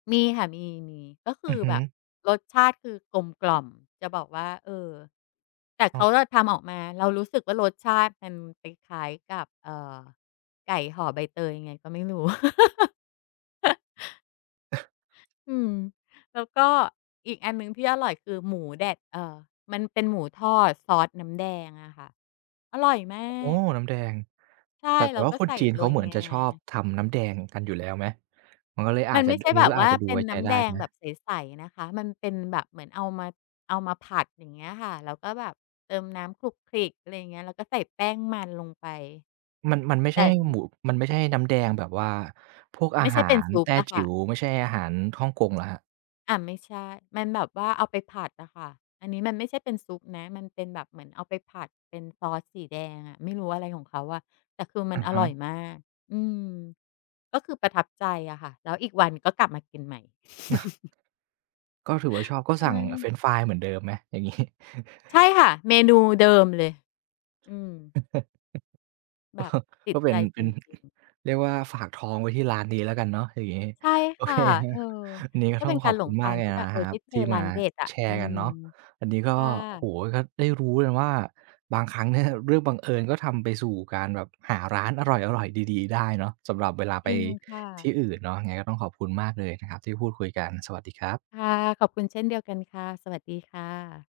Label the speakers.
Speaker 1: มีค่ะ มี ๆ ก็ค
Speaker 2: อื
Speaker 1: ื
Speaker 2: อ
Speaker 1: อ
Speaker 2: ฮึ
Speaker 1: แบบ รสชาติคือกลมกล่อม จะบอกว่า เอ่อ แต่เข
Speaker 2: อา
Speaker 1: าอะทำออกมา เรารู้สึกว่ารสชาติมันคล้าย ๆ กับ เอ่อ ไก่ห่อใบเตยยังไงก็ไม่รู้ อืม แล้วก็อีกอันหนึ่งที่อร่อยคือหมูแดด เอ่อ มันเป็นหมูทอดซอสน้ำแดงอะค่ะ อร่อยมา
Speaker 2: โอ้โฮ
Speaker 1: ก
Speaker 2: น้ำแดง
Speaker 1: ใช่
Speaker 2: แต่ แต
Speaker 1: แล
Speaker 2: ่
Speaker 1: ้ว
Speaker 2: ว่า
Speaker 1: ก็
Speaker 2: ค
Speaker 1: ใ
Speaker 2: น
Speaker 1: ส่
Speaker 2: จีน
Speaker 1: โ
Speaker 2: เ
Speaker 1: ร
Speaker 2: ขา
Speaker 1: ย
Speaker 2: เหมือน
Speaker 1: งา
Speaker 2: จะชอบทำน้ำแดง กันอยู่แล้วไหม? มันก็เลยอ
Speaker 1: ม
Speaker 2: า
Speaker 1: ั
Speaker 2: จ
Speaker 1: น
Speaker 2: จ
Speaker 1: ไ
Speaker 2: ะ
Speaker 1: ม่
Speaker 2: ด
Speaker 1: ใช
Speaker 2: อ
Speaker 1: ่
Speaker 2: ันนี
Speaker 1: แ
Speaker 2: ้
Speaker 1: บ
Speaker 2: ก
Speaker 1: บ
Speaker 2: ็
Speaker 1: ว
Speaker 2: อ
Speaker 1: ่
Speaker 2: าจ
Speaker 1: า
Speaker 2: จะดู
Speaker 1: เป็
Speaker 2: ไว
Speaker 1: น
Speaker 2: ้ใ
Speaker 1: น
Speaker 2: จ
Speaker 1: ้
Speaker 2: ไ
Speaker 1: ำ
Speaker 2: ด
Speaker 1: แ
Speaker 2: ้
Speaker 1: ดง
Speaker 2: ไหม?
Speaker 1: แบบใส ๆ นะคะ มันเป็นแบบเหมือนเอามา เอามาผัด อย่างเงี้ยค่ะ แล้วก็แบบเติมน้ำขลุกขลิก อะไรเงี้ย แล้วก็ใส่แป้งมัน ลงไป
Speaker 2: มัน มันไม่
Speaker 1: แต
Speaker 2: ใช
Speaker 1: ่
Speaker 2: ่หมุ
Speaker 1: น
Speaker 2: มันไม่ใช่น้ำแดงแบบว่าพวกอ
Speaker 1: ไม
Speaker 2: า
Speaker 1: ่ใช
Speaker 2: ห
Speaker 1: ่
Speaker 2: า
Speaker 1: เป็น
Speaker 2: ร
Speaker 1: ซุ
Speaker 2: แต
Speaker 1: ป
Speaker 2: ้
Speaker 1: อะ
Speaker 2: จ
Speaker 1: ค
Speaker 2: ิ
Speaker 1: ่
Speaker 2: ๋
Speaker 1: ะ
Speaker 2: ว ไม่ใช่อาหารฮ่องกง เหรอครับ?
Speaker 1: อา ไม่ใช่ มันแบบว่าเอาไปผัดน่ะค่ะ อันนี้มันไม่ใช่เป็นซุปนะ มันเป็นแบบเหมือนเอาไปผัดเป็นซอสสีแดงอะ ไม่รู้ อะไรของเขาอะ แต่คือม
Speaker 2: อ
Speaker 1: ั
Speaker 2: ื
Speaker 1: น
Speaker 2: อ
Speaker 1: อ
Speaker 2: ฮ
Speaker 1: ร่อ
Speaker 2: ึ
Speaker 1: ยมาก อืม ก็คือประทับใจอะค่ะ แล้วอีกวันก็กลับมากินใหม่
Speaker 2: อ ก็ถือว่า ชอบ ก็
Speaker 1: ใช
Speaker 2: สั่ง อา เฟร
Speaker 1: ่
Speaker 2: นช์ฟรายเหมือนเดิมไหม? อย่าง งี้
Speaker 1: ใช่ค่ะ เมนูเดิมเลย อืม แบบติ
Speaker 2: ก
Speaker 1: ด
Speaker 2: ็เป
Speaker 1: ใ
Speaker 2: ็
Speaker 1: จ
Speaker 2: น เ
Speaker 1: จ
Speaker 2: ป
Speaker 1: ร
Speaker 2: ็น
Speaker 1: ิง ๆ
Speaker 2: เรียกว่า ฝากท้องไว้ที่ร้าน นี้แล้วกันเนาะ อย่างงี้
Speaker 1: ใช่
Speaker 2: โอ
Speaker 1: ค
Speaker 2: เ
Speaker 1: ่ะ
Speaker 2: คคร
Speaker 1: เออ
Speaker 2: ับ วันนี้ก็
Speaker 1: ก็
Speaker 2: ต
Speaker 1: เ
Speaker 2: ้
Speaker 1: ป
Speaker 2: อ
Speaker 1: ็
Speaker 2: ง
Speaker 1: นก
Speaker 2: ข
Speaker 1: า
Speaker 2: อ
Speaker 1: ร
Speaker 2: บ
Speaker 1: หล
Speaker 2: คุ
Speaker 1: ง
Speaker 2: ณ
Speaker 1: ท
Speaker 2: ม
Speaker 1: า
Speaker 2: าก
Speaker 1: ง
Speaker 2: เล
Speaker 1: ท
Speaker 2: ย
Speaker 1: ี่แบบ
Speaker 2: น
Speaker 1: เ
Speaker 2: ะ
Speaker 1: ออ
Speaker 2: ค
Speaker 1: ไ
Speaker 2: ร
Speaker 1: ด
Speaker 2: ั
Speaker 1: ้
Speaker 2: บ
Speaker 1: เจ
Speaker 2: ท
Speaker 1: อ
Speaker 2: ี่
Speaker 1: ร
Speaker 2: ม
Speaker 1: ้า
Speaker 2: า
Speaker 1: นเด็ดอะ
Speaker 2: แช
Speaker 1: อื
Speaker 2: ร์กัน
Speaker 1: ม
Speaker 2: เนาะ อันนี้ก็
Speaker 1: ค่
Speaker 2: โอ้โฮ
Speaker 1: ะ
Speaker 2: ก็ได้รู้เลยว่า บางครั้ง เนี่ย เรื่องบังเอิญก็ทำไปสู่การแบบ หาร้านอร่อย ๆ ดี ๆ ได้เนาะ สำหรับเวลาไ
Speaker 1: จ
Speaker 2: ป
Speaker 1: ริงค่
Speaker 2: ที่
Speaker 1: ะ
Speaker 2: อื่นเนาะ ยังไงก็ต้องขอบคุณมากเลยนะครับที่พูดคุยกัน สวัสดีครับ
Speaker 1: ค่ะ ขอบคุณเช่นเดียวกันค่ะ สวัสดีค่ะ